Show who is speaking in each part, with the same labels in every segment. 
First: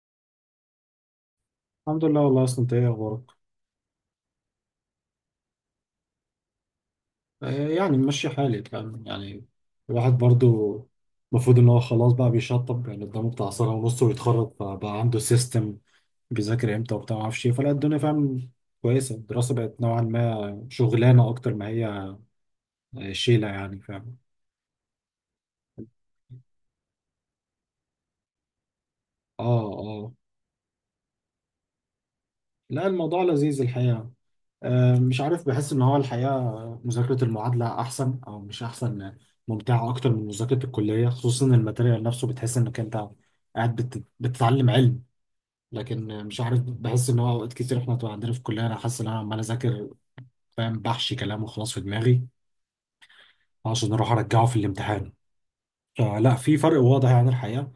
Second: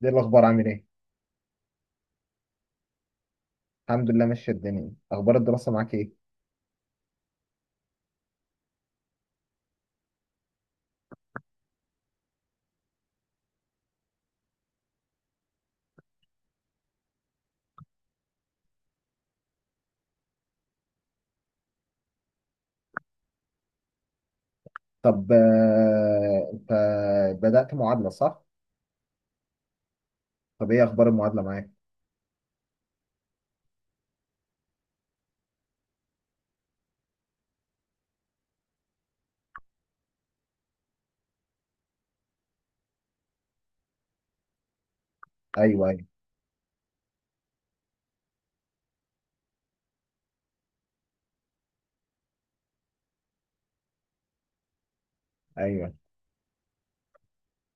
Speaker 1: دي الاخبار عامل ايه؟
Speaker 2: الحمد لله. والله اصلا انت ايه اخبارك؟
Speaker 1: الحمد لله، ماشيه الدنيا. اخبار الدراسه معاك ايه؟
Speaker 2: يعني ماشي حالي، فاهم يعني. الواحد برضو المفروض ان هو خلاص بقى بيشطب، يعني قدامه بتاع سنة ونص ويتخرج، فبقى عنده سيستم بيذاكر امتى وبتاع، ما اعرفش ايه. فلا، الدنيا فاهم، كويسه. الدراسه بقت نوعا ما شغلانه اكتر ما هي. شيله يعني، فاهم.
Speaker 1: طب، انت بدات معادله صح؟
Speaker 2: اه.
Speaker 1: طب ايه اخبار المعادله معاك؟
Speaker 2: لا، الموضوع لذيذ الحقيقه. مش عارف، بحس ان هو الحقيقه مذاكره المعادله احسن او مش احسن ممتعه اكتر من مذاكره الكليه، خصوصا إن الماتيريال نفسه بتحس انك انت قاعد بتتعلم علم.
Speaker 1: ايوه ايوه
Speaker 2: لكن مش عارف، بحس ان هو اوقات كتير احنا بتبقى عندنا في الكليه، انا حاسس ان انا عمال اذاكر، فاهم، بحشي كلام وخلاص في دماغي عشان اروح ارجعه في الامتحان.
Speaker 1: ايوه.
Speaker 2: فلا في فرق واضح يعني الحقيقه.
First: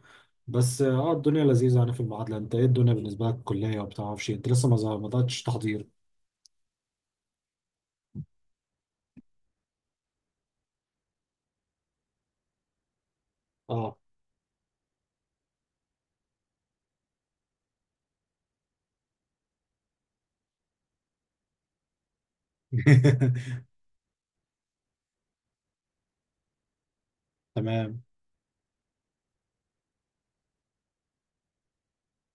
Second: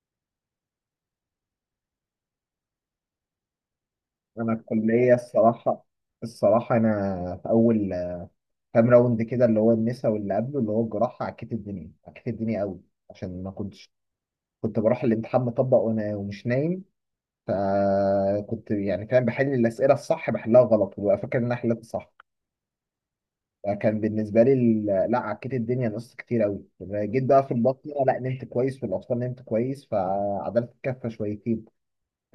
Speaker 2: بس اه الدنيا لذيذه يعني في المعادله. انت ايه الدنيا بالنسبه لك الكليه؟ وبتعرفش انت
Speaker 1: انا
Speaker 2: لسه ما
Speaker 1: الكليه
Speaker 2: بداتش
Speaker 1: الصراحه،
Speaker 2: تحضير؟
Speaker 1: الصراحه انا في اول كام راوند كده، اللي هو النسا واللي قبله اللي هو الجراحه، عكيت الدنيا عكيت الدنيا قوي. عشان ما كنتش،
Speaker 2: اه.
Speaker 1: كنت بروح الامتحان مطبق وانا ومش نايم. فكنت يعني فاهم بحل الاسئله الصح بحلها غلط وببقى فاكر ان انا حليت صح. فكان بالنسبه لي لا، عكيت الدنيا نقصت كتير قوي. جيت بقى في البطنه،
Speaker 2: تمام.
Speaker 1: لا، نمت كويس. في الاطفال نمت كويس فعدلت الكفه شويتين.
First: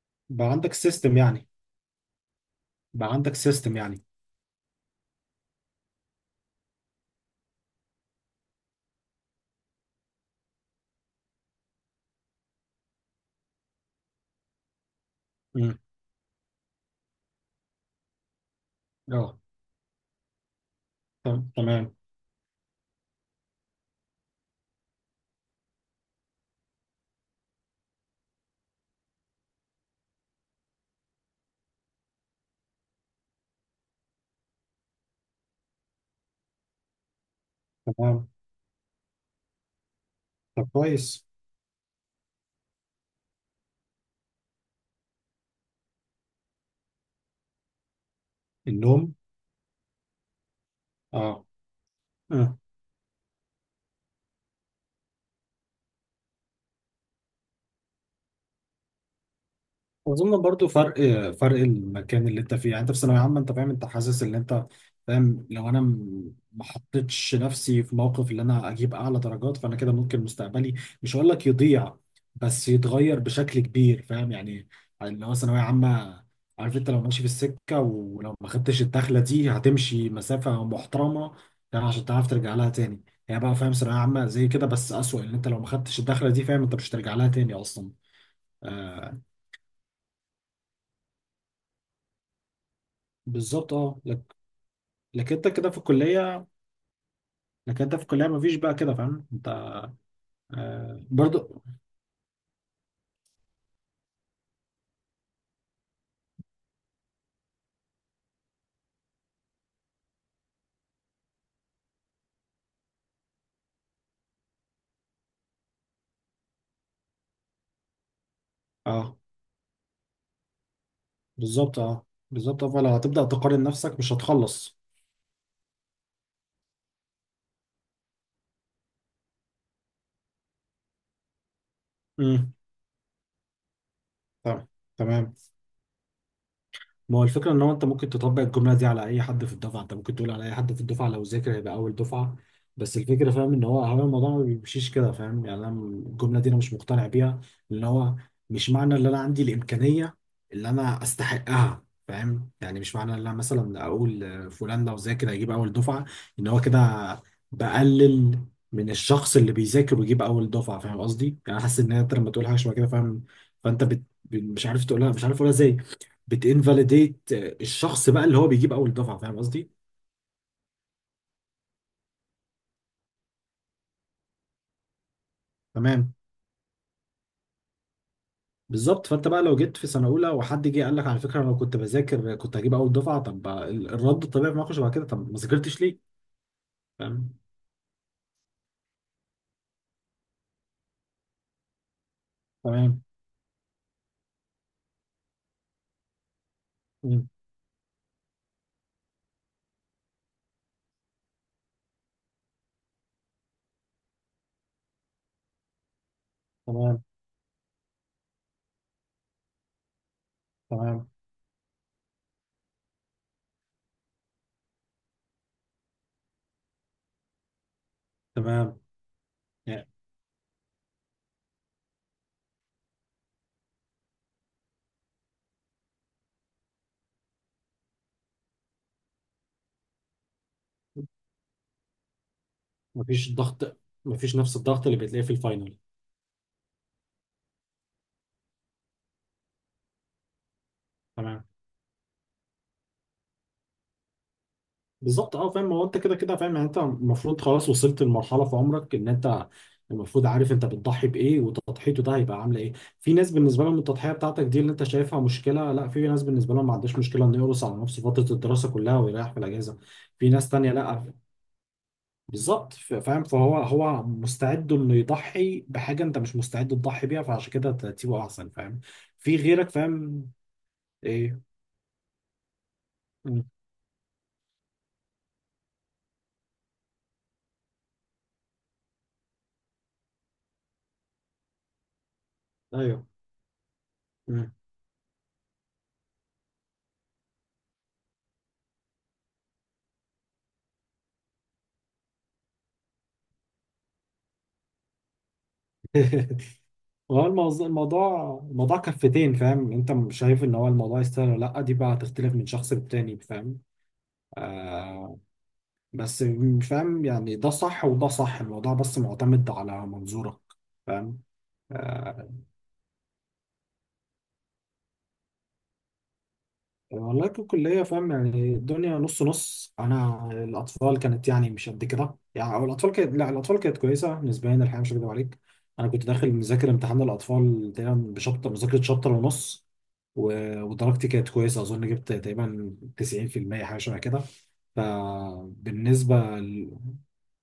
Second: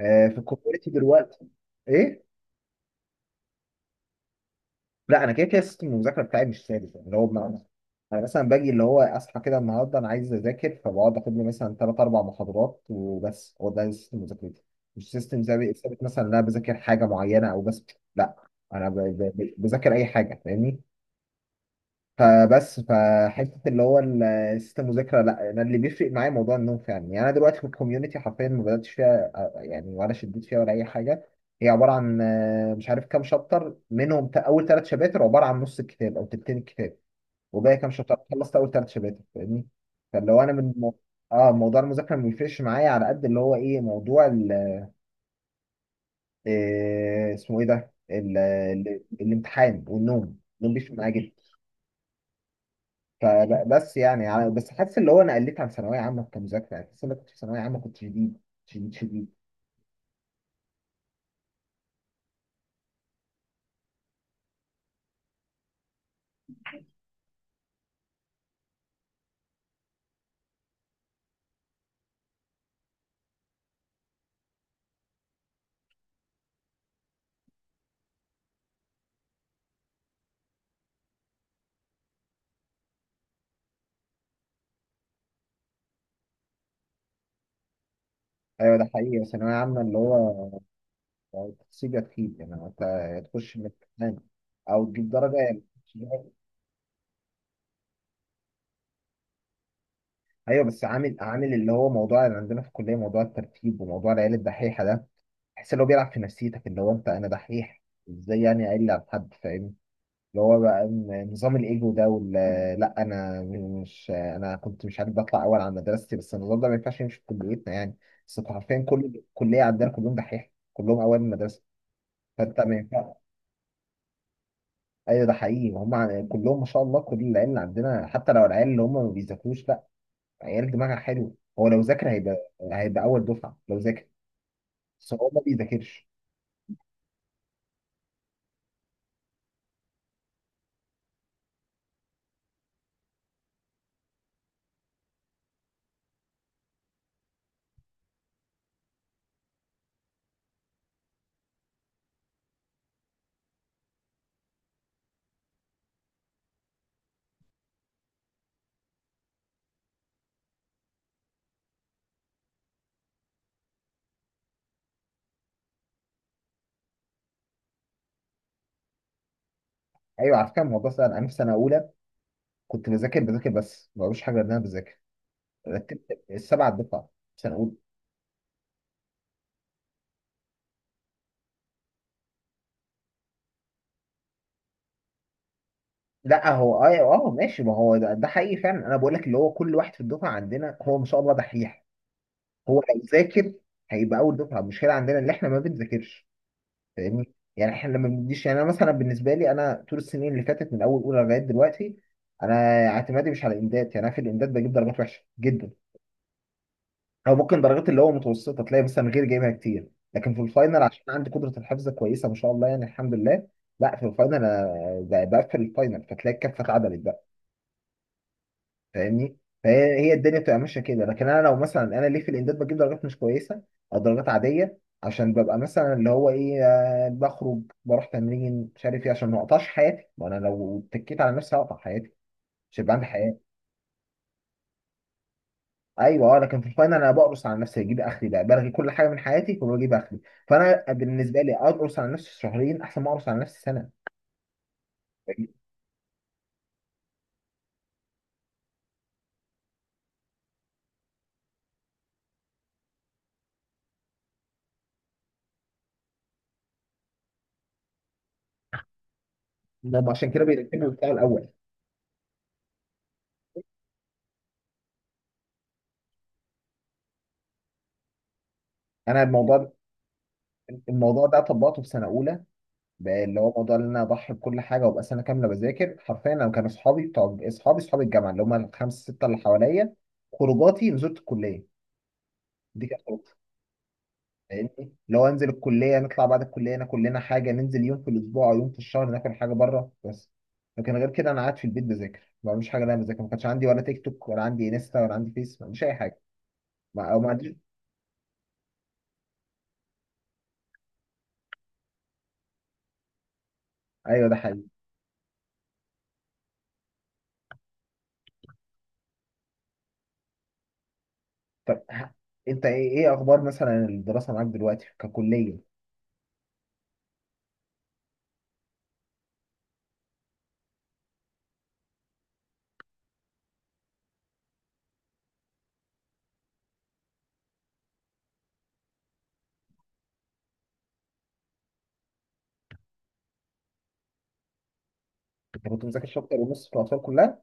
Speaker 1: في
Speaker 2: بقى عندك
Speaker 1: الكوميونتي
Speaker 2: سيستم
Speaker 1: دلوقتي.
Speaker 2: يعني؟
Speaker 1: ايه؟
Speaker 2: بقى عندك سيستم يعني؟
Speaker 1: لا، انا كده كده سيستم المذاكره بتاعي مش ثابت، يعني اللي هو بمعنى، انا مثلا باجي اللي هو اصحى كده النهارده انا عايز اذاكر فبقعد اخد لي مثلا 3 4 محاضرات وبس. هو ده سيستم مذاكرتي، مش سيستم ثابت
Speaker 2: امم
Speaker 1: ثابت مثلا ان انا بذاكر حاجه معينه او بس. لا، انا
Speaker 2: اه.
Speaker 1: بذاكر اي حاجه فاهمني.
Speaker 2: تمام.
Speaker 1: فبس فحته اللي هو السيستم مذاكره، لا، انا اللي بيفرق معايا موضوع النوم فعلا. يعني انا دلوقتي في الكوميونتي حرفيا ما بداتش فيها، يعني، ولا شديت فيها ولا اي حاجه. هي عباره عن مش عارف كام شابتر منهم. اول 3 شباتر عباره عن نص الكتاب او تلتين الكتاب، وباقي كام شابتر.
Speaker 2: تمام.
Speaker 1: خلصت اول 3 شباتر فاهمني. فلو انا
Speaker 2: طب
Speaker 1: من مو...
Speaker 2: كويس.
Speaker 1: اه، موضوع المذاكره ما بيفرقش معايا على قد اللي هو ايه موضوع ال، اسمه ايه ده، ال، ال،
Speaker 2: النوم.
Speaker 1: الامتحان والنوم. النوم بيفرق معايا جدا.
Speaker 2: اه. آه.
Speaker 1: فبس يعني, بس حاسس اللي هو انا قلت عن ثانويه عامه كمذاكره. يعني حاسس ان أنا كنت في ثانويه عامه كنت شديد شديد شديد.
Speaker 2: اظن برضو فرق. فرق المكان اللي انت فيه، يعني انت في ثانويه عامه، انت فاهم، انت حاسس ان انت فاهم، لو انا ما حطيتش نفسي في موقف ان انا اجيب اعلى درجات، فانا كده ممكن مستقبلي، مش هقول لك يضيع، بس يتغير بشكل كبير، فاهم يعني. اللي هو ثانويه عامه، عارف، انت لو ماشي في السكه، ولو ما خدتش الدخله دي، هتمشي مسافه محترمه يعني عشان تعرف ترجع لها تاني. يعني بقى فاهم، ثانويه عامه زي كده بس اسوأ، ان انت لو ما خدتش الدخله دي فاهم انت مش هترجع لها تاني اصلا.
Speaker 1: ايوه، ده
Speaker 2: آه.
Speaker 1: حقيقي. ثانويه عامه اللي هو تسيب يا تخيب. يعني انت يا تخش من
Speaker 2: بالظبط اه.
Speaker 1: الامتحان او تجيب
Speaker 2: لكن
Speaker 1: درجه
Speaker 2: انت
Speaker 1: يعني.
Speaker 2: كده في الكلية، لكن انت في الكلية مفيش بقى كده، فاهم انت.
Speaker 1: ايوه، بس
Speaker 2: آه
Speaker 1: عامل
Speaker 2: برضو.
Speaker 1: اللي هو موضوع اللي عندنا في الكليه، موضوع الترتيب وموضوع العيال الدحيحه ده. تحس ان هو بيلعب في نفسيتك اللي هو انت، انا دحيح ازاي يعني اقل على حد، فاهمني؟ اللي هو بقى نظام الايجو ده وال، لا. انا مش، انا كنت مش عارف بطلع اول على مدرستي، بس النظام ده ما ينفعش يمشي في كليتنا يعني. بس انتوا حرفيا
Speaker 2: اه،
Speaker 1: كل كليه عندنا كلهم دحيح، كلهم اوائل المدرسه،
Speaker 2: بالظبط اه،
Speaker 1: فانت
Speaker 2: بالظبط اه.
Speaker 1: ما
Speaker 2: فلو
Speaker 1: ينفعش.
Speaker 2: هتبدأ تقارن نفسك مش هتخلص.
Speaker 1: ايوه، ده حقيقي، هم كلهم ما شاء الله. كل العيال اللي عندنا حتى لو العيال اللي هم ما بيذاكروش، لا، عيال دماغها حلو. هو لو ذاكر
Speaker 2: امم
Speaker 1: هيبقى اول دفعه لو ذاكر،
Speaker 2: تمام
Speaker 1: بس هو
Speaker 2: تمام
Speaker 1: ما بيذاكرش.
Speaker 2: ما هو الفكرة ان هو انت ممكن تطبق الجملة دي على اي حد في الدفعة، انت ممكن تقول على اي حد في الدفعة لو ذاكر هيبقى اول دفعة. بس الفكرة فاهم، ان هو هو الموضوع ما بيمشيش كده، فاهم يعني. انا الجملة دي انا مش مقتنع بيها، ان هو مش معنى ان انا عندي الامكانية اللي انا استحقها، فاهم يعني. مش معنى ان انا مثلا اقول فلان لو ذاكر هيجيب اول دفعة، ان هو كده بقلل من الشخص اللي بيذاكر ويجيب اول دفعة، فاهم قصدي؟ يعني أنا حاسس ان انت لما تقول حاجة شبه كده، فاهم، فانت بت... مش عارف تقولها، مش عارف اقولها ازاي. بتinvalidate الشخص بقى اللي هو بيجيب اول دفعه، فاهم قصدي؟
Speaker 1: ايوه، على فكره الموضوع سهل. انا في سنه اولى كنت بذاكر بذاكر بس ما بعملش حاجه غير ان انا بذاكر،
Speaker 2: تمام.
Speaker 1: رتبت السبع دفعه سنه اولى.
Speaker 2: بالظبط. فانت بقى لو جيت في سنه اولى وحد جه قال لك على فكره انا لو كنت بذاكر كنت هجيب اول دفعه، طب الرد الطبيعي في موقف شبه كده، طب ما ذاكرتش ليه؟
Speaker 1: لا، هو اه
Speaker 2: فاهم؟
Speaker 1: اه ماشي، ما هو ده حقيقي فعلا. انا بقول لك اللي هو كل واحد في الدفعه عندنا هو ما شاء الله دحيح. هو لو
Speaker 2: تمام.
Speaker 1: ذاكر هيبقى اول دفعه. المشكله عندنا اللي احنا ما بنذاكرش،
Speaker 2: مم.
Speaker 1: فاهمني؟ يعني احنا لما بنديش يعني، انا مثلا بالنسبه لي انا طول السنين اللي فاتت من اول اولى لغايه دلوقتي، انا اعتمادي مش على الامداد. يعني انا في الامداد بجيب درجات وحشه جدا،
Speaker 2: تمام.
Speaker 1: او ممكن درجات اللي هو متوسطه، تلاقي مثلا غير جايبها كتير. لكن في الفاينل، عشان
Speaker 2: تمام.
Speaker 1: عندي قدره الحفظ كويسه ما شاء الله يعني الحمد لله، لا، في الفاينل انا بقفل الفاينل فتلاقي الكفه اتعدلت،
Speaker 2: تمام
Speaker 1: فاهمني؟
Speaker 2: يعني.
Speaker 1: فهي، هي الدنيا بتبقى ماشيه كده. لكن انا لو مثلا، انا ليه في الامداد بجيب درجات مش كويسه او درجات عاديه؟ عشان ببقى مثلا اللي هو ايه، بخرج، بروح تمرين، مش عارف ايه، عشان ما اقطعش حياتي. وانا لو اتكيت على نفسي هقطع حياتي، مش هيبقى عندي
Speaker 2: مفيش
Speaker 1: حياه.
Speaker 2: ضغط، مفيش نفس الضغط اللي بتلاقيه في الفاينل.
Speaker 1: ايوه، اه. لكن في الفاينل انا بقرص على نفسي، اجيب اخري بقى، بلغي كل حاجه من حياتي وبجيب اخري. فانا بالنسبه
Speaker 2: تمام.
Speaker 1: لي، اقرص على نفسي شهرين احسن ما اقرص على نفسي سنه،
Speaker 2: بالظبط اه،
Speaker 1: فاهمني؟
Speaker 2: فاهم. هو انت كده كده فاهم يعني، انت المفروض خلاص وصلت لمرحله في عمرك ان انت المفروض عارف انت بتضحي بايه، وتضحيته ده هيبقى عامله ايه. في ناس بالنسبه لهم التضحيه بتاعتك دي اللي انت شايفها مشكله، لا. في ناس بالنسبه لهم ما عندهاش مشكله انه يقرص على نفسه فتره الدراسه كلها ويريح في الاجازه.
Speaker 1: هم
Speaker 2: في
Speaker 1: عشان كده
Speaker 2: ناس تانية
Speaker 1: بيرتبوا بتاع
Speaker 2: لا.
Speaker 1: الاول.
Speaker 2: بالظبط، فاهم. فهو هو مستعد انه يضحي بحاجه انت مش مستعد تضحي بيها، فعشان كده ترتيبه احسن، فاهم،
Speaker 1: انا
Speaker 2: في غيرك
Speaker 1: الموضوع،
Speaker 2: فاهم. ايه.
Speaker 1: ده طبقته في سنه اولى، بقى اللي
Speaker 2: مم.
Speaker 1: هو موضوع ان انا اضحي بكل حاجه وابقى سنه كامله بذاكر حرفيا. انا كانوا اصحابي، بتوع اصحابي اصحاب الجامعه، اللي هم الخمسه سته اللي حواليا، خروجاتي نزلت الكليه، دي كانت
Speaker 2: ايوه.
Speaker 1: خروجتي،
Speaker 2: مم.
Speaker 1: فاهمني؟ اللي هو انزل الكليه، نطلع بعد الكليه ناكل لنا حاجه، ننزل يوم في الاسبوع او يوم في الشهر ناكل حاجه بره بس. لكن غير كده انا قاعد في البيت بذاكر، ما بعملش حاجه إن انا بذاكر. ما كانش عندي ولا تيك توك، ولا عندي انستا، ولا عندي فيس، ما عنديش اي حاجه.
Speaker 2: هو
Speaker 1: ما عنديش.
Speaker 2: الموضوع، الموضوع كفتين، فاهم. انت مش شايف ان هو الموضوع يستاهل ولا لا، دي بقى هتختلف من شخص للتاني، فاهم.
Speaker 1: ايوه، ده حقيقي.
Speaker 2: آه. بس مش فاهم يعني، ده صح وده صح، الموضوع بس معتمد على منظورك، فاهم.
Speaker 1: طب
Speaker 2: آه،
Speaker 1: انت ايه، اخبار مثلا الدراسه معاك دلوقتي ككليه؟
Speaker 2: والله ككلية فاهم يعني الدنيا نص نص. أنا الأطفال كانت يعني مش قد كده يعني، أو الأطفال كانت، لا، الأطفال كانت كويسة نسبيا الحقيقة، مش هكدب عليك. أنا كنت داخل مذاكر امتحان الأطفال تقريبا بشابتر، مذاكرة شابتر ونص. ودرجتي كانت كويسة، أظن جبت تقريبا 90% حاجة شبه كده.
Speaker 1: انت كنت مذاكر
Speaker 2: فبالنسبة
Speaker 1: شابتر ونص
Speaker 2: ل...
Speaker 1: في الاطفال كلها،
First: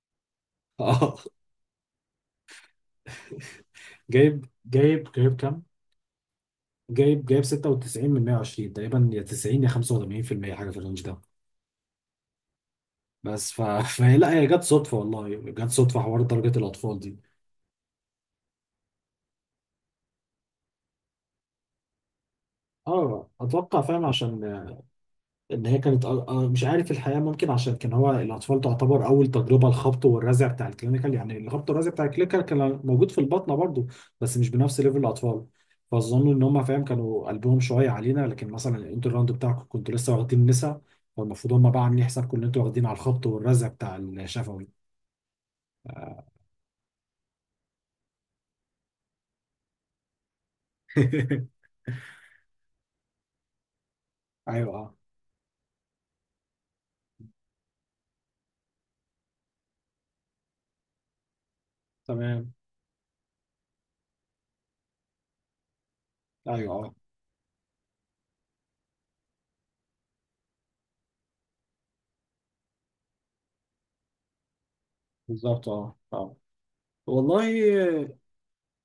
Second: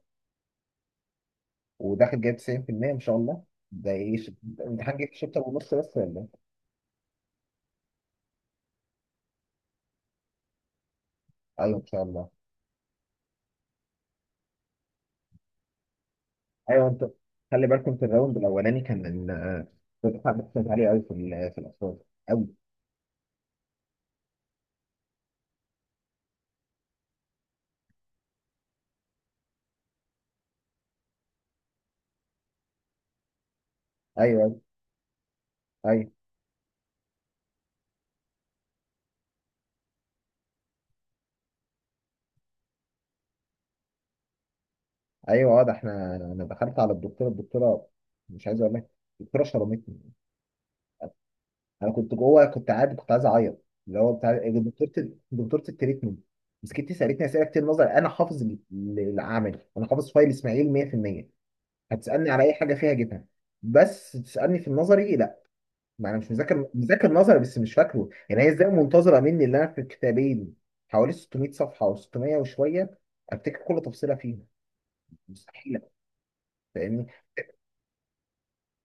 Speaker 2: آه.
Speaker 1: وداخل جايب 90%؟ ان شاء الله. ده ايه
Speaker 2: جايب
Speaker 1: الامتحان
Speaker 2: جايب
Speaker 1: جايب
Speaker 2: جايب
Speaker 1: شابتر
Speaker 2: كام؟
Speaker 1: ونص بس، ولا إيه؟
Speaker 2: جايب 96 من 120 تقريبا، يا 90 يا 85% حاجة في الرينج ده.
Speaker 1: ايوه، ان شاء الله.
Speaker 2: بس ف... فهي، لا هي جت صدفه والله، جت صدفه حوار درجه
Speaker 1: ايوه،
Speaker 2: الاطفال
Speaker 1: انت
Speaker 2: دي.
Speaker 1: خلي بالكم في الراوند الاولاني كان الدفعه بتاعت عاليه قوي في في الاقسام قوي.
Speaker 2: اه، اتوقع فاهم، عشان ان هي كانت مش عارف الحقيقه، ممكن عشان كان هو الاطفال تعتبر اول تجربه الخبط والرزع بتاع الكلينيكال، يعني الخبط والرزع بتاع الكلينيكال كان موجود في البطنه برضو بس مش
Speaker 1: ايوه
Speaker 2: بنفس ليفل الاطفال.
Speaker 1: ايوه
Speaker 2: فظنوا ان هم فاهم، كانوا قلبهم شويه علينا. لكن مثلا الانتر راوند بتاعكم كنتوا لسه واخدين نسا، فالمفروض هم بقى عاملين حسابكم ان انتوا واخدين على الخبط والرزع بتاع الشفوي.
Speaker 1: ايوه، اه، ده احنا
Speaker 2: آه.
Speaker 1: انا دخلت على الدكتوره، مش عايز اقول لك، الدكتوره شرمتني. انا كنت جوه، كنت قاعد، كنت عايز اعيط، اللي هو بتاع
Speaker 2: ايوه اه.
Speaker 1: دكتوره التريتمنت، مسكتني سالتني اسئله كتير نظري. انا حافظ العملي، انا حافظ فايل اسماعيل 100%، هتسألني على أي
Speaker 2: تمام.
Speaker 1: حاجة فيها أجيبها. بس تسألني في النظري لا، ما أنا مش مذاكر
Speaker 2: ايوه. آه.
Speaker 1: مذاكر نظري بس، مش فاكره. يعني هي إزاي منتظرة مني اللي أنا في كتابين حوالي 600 صفحة أو 600 وشوية أفتكر كل تفصيلة فيها؟
Speaker 2: بالظبط
Speaker 1: مستحيلة،
Speaker 2: اه اه.
Speaker 1: فاهمني؟
Speaker 2: والله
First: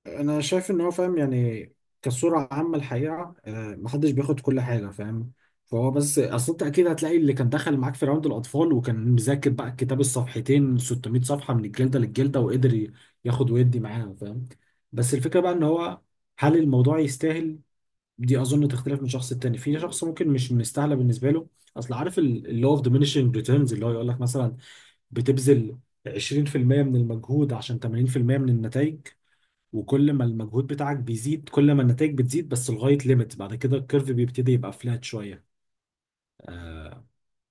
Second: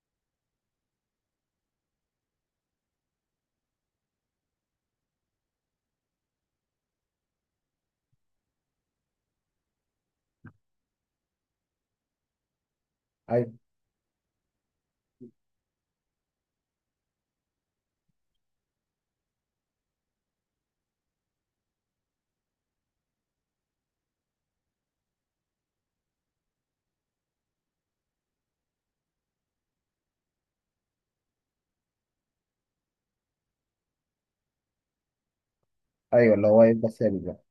Speaker 2: انا شايف ان هو فاهم يعني، كصورة عامة الحقيقة محدش بياخد كل حاجة، فاهم. فهو بس اصل انت اكيد هتلاقي اللي كان دخل معاك في راوند الاطفال وكان مذاكر بقى الكتاب الصفحتين 600 صفحة من الجلدة للجلدة، وقدر ياخد
Speaker 1: أي-
Speaker 2: ويدي معاها، فاهم. بس الفكرة بقى ان هو، هل الموضوع يستاهل؟ دي اظن تختلف من شخص التاني. في شخص ممكن مش مستاهله بالنسبه له. اصل عارف اللي هو اوف diminishing ريتيرنز، اللي هو يقول لك مثلا بتبذل 20% من المجهود عشان 80% من النتائج، وكل ما المجهود بتاعك بيزيد كل ما النتائج بتزيد، بس لغايه ليميت بعد كده الكيرف بيبتدي يبقى فلات شويه.
Speaker 1: أيوه، اللي هو يفضل
Speaker 2: آه،
Speaker 1: ثابت بقى.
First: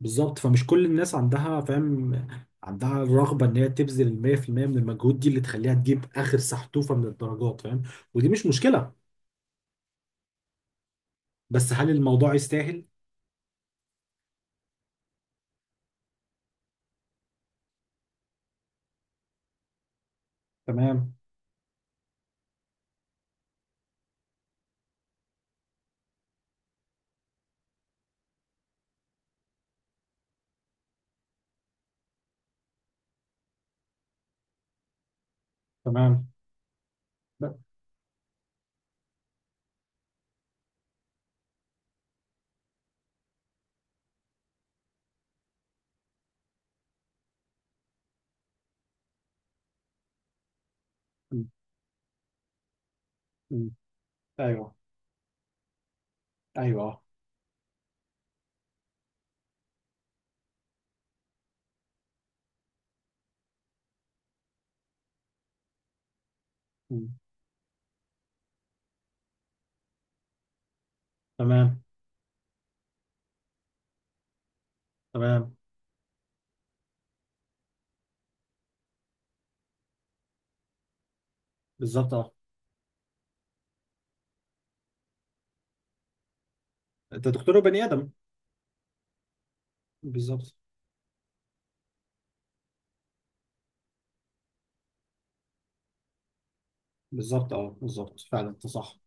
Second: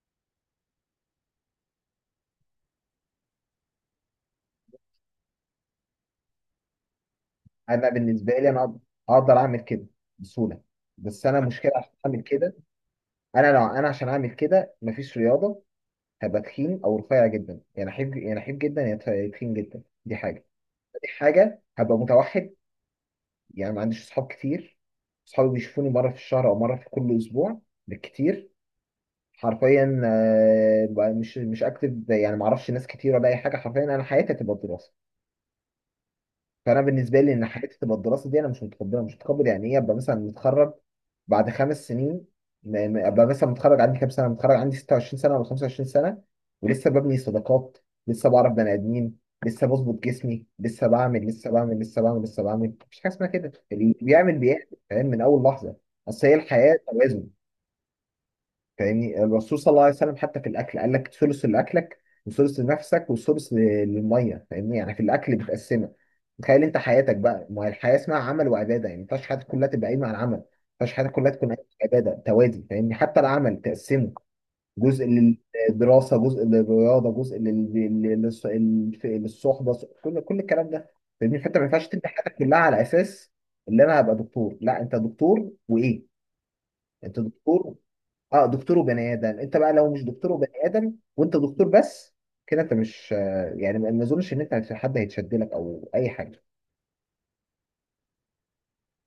Speaker 2: بالظبط. فمش كل الناس عندها فاهم، عندها الرغبه ان هي تبذل ال 100% من المجهود دي اللي تخليها تجيب اخر سحتوفه من الدرجات، فاهم.
Speaker 1: أنا
Speaker 2: ودي
Speaker 1: بالنسبة
Speaker 2: مش
Speaker 1: لي أنا
Speaker 2: مشكله،
Speaker 1: أقدر أعمل كده بسهولة. بس أنا المشكلة
Speaker 2: بس هل
Speaker 1: عشان أعمل
Speaker 2: الموضوع
Speaker 1: كده،
Speaker 2: يستاهل؟
Speaker 1: أنا لو أنا عشان أعمل كده مفيش رياضة، هبقى تخين أو رفيع جدا. يعني أحب، يعني أحب جدا يا تخين جدا، دي حاجة. دي
Speaker 2: تمام.
Speaker 1: حاجة هبقى متوحد، يعني ما عنديش اصحاب كتير. اصحابي بيشوفوني مره في الشهر او مره في كل اسبوع بالكتير. حرفيا، بقى مش اكتب يعني، ما اعرفش ناس كتير ولا اي حاجه. حرفيا انا حياتي هتبقى الدراسه،
Speaker 2: تمام.
Speaker 1: فانا بالنسبه لي ان حياتي تبقى الدراسه دي انا مش متقبلها. مش متقبل يعني ايه ابقى مثلا متخرج بعد 5 سنين، ابقى مثلا متخرج عندي كام سنه، متخرج عندي 26 سنه ولا 25 سنه، ولسه ببني صداقات، لسه بعرف بني ادمين، لسه بظبط جسمي، لسه بعمل
Speaker 2: مم.
Speaker 1: لسه بعمل لسه بعمل لسه بعمل. مفيش حاجه اسمها كده.
Speaker 2: مم.
Speaker 1: اللي بيعمل بيعمل،
Speaker 2: ايوه.
Speaker 1: فاهم، من اول لحظه. اصل هي الحياه
Speaker 2: ايوه اه.
Speaker 1: توازن، فاهمني؟ الرسول صلى الله عليه وسلم حتى في الاكل قال لك ثلث لاكلك وثلث لنفسك وثلث للميه، فاهمني؟ يعني في الاكل بتقسمها. تخيل انت
Speaker 2: مم.
Speaker 1: حياتك بقى، ما هي الحياه اسمها عمل وعباده. يعني ما ينفعش حياتك كلها تبقى قايمه على العمل، ما ينفعش حياتك كلها تكون قايمه
Speaker 2: تمام
Speaker 1: على العباده، توازي فاهمني. حتى العمل تقسمه جزء
Speaker 2: تمام
Speaker 1: للدراسه، جزء للرياضه، جزء للصحبه، كل الكلام ده، فاهمني؟ فانت ما ينفعش تبني
Speaker 2: بالظبط اه.
Speaker 1: حياتك كلها على اساس اللي انا هبقى دكتور. لا، انت دكتور وايه، انت
Speaker 2: انت دكتور
Speaker 1: دكتور.
Speaker 2: وبني ادم.
Speaker 1: اه، دكتور وبني ادم. انت بقى لو مش دكتور وبني
Speaker 2: بالظبط.
Speaker 1: ادم وانت دكتور بس، كده انت مش يعني، ما اظنش ان انت حد هيتشد لك او اي حاجه.
Speaker 2: بالظبط اه، بالظبط فعلا انت صح.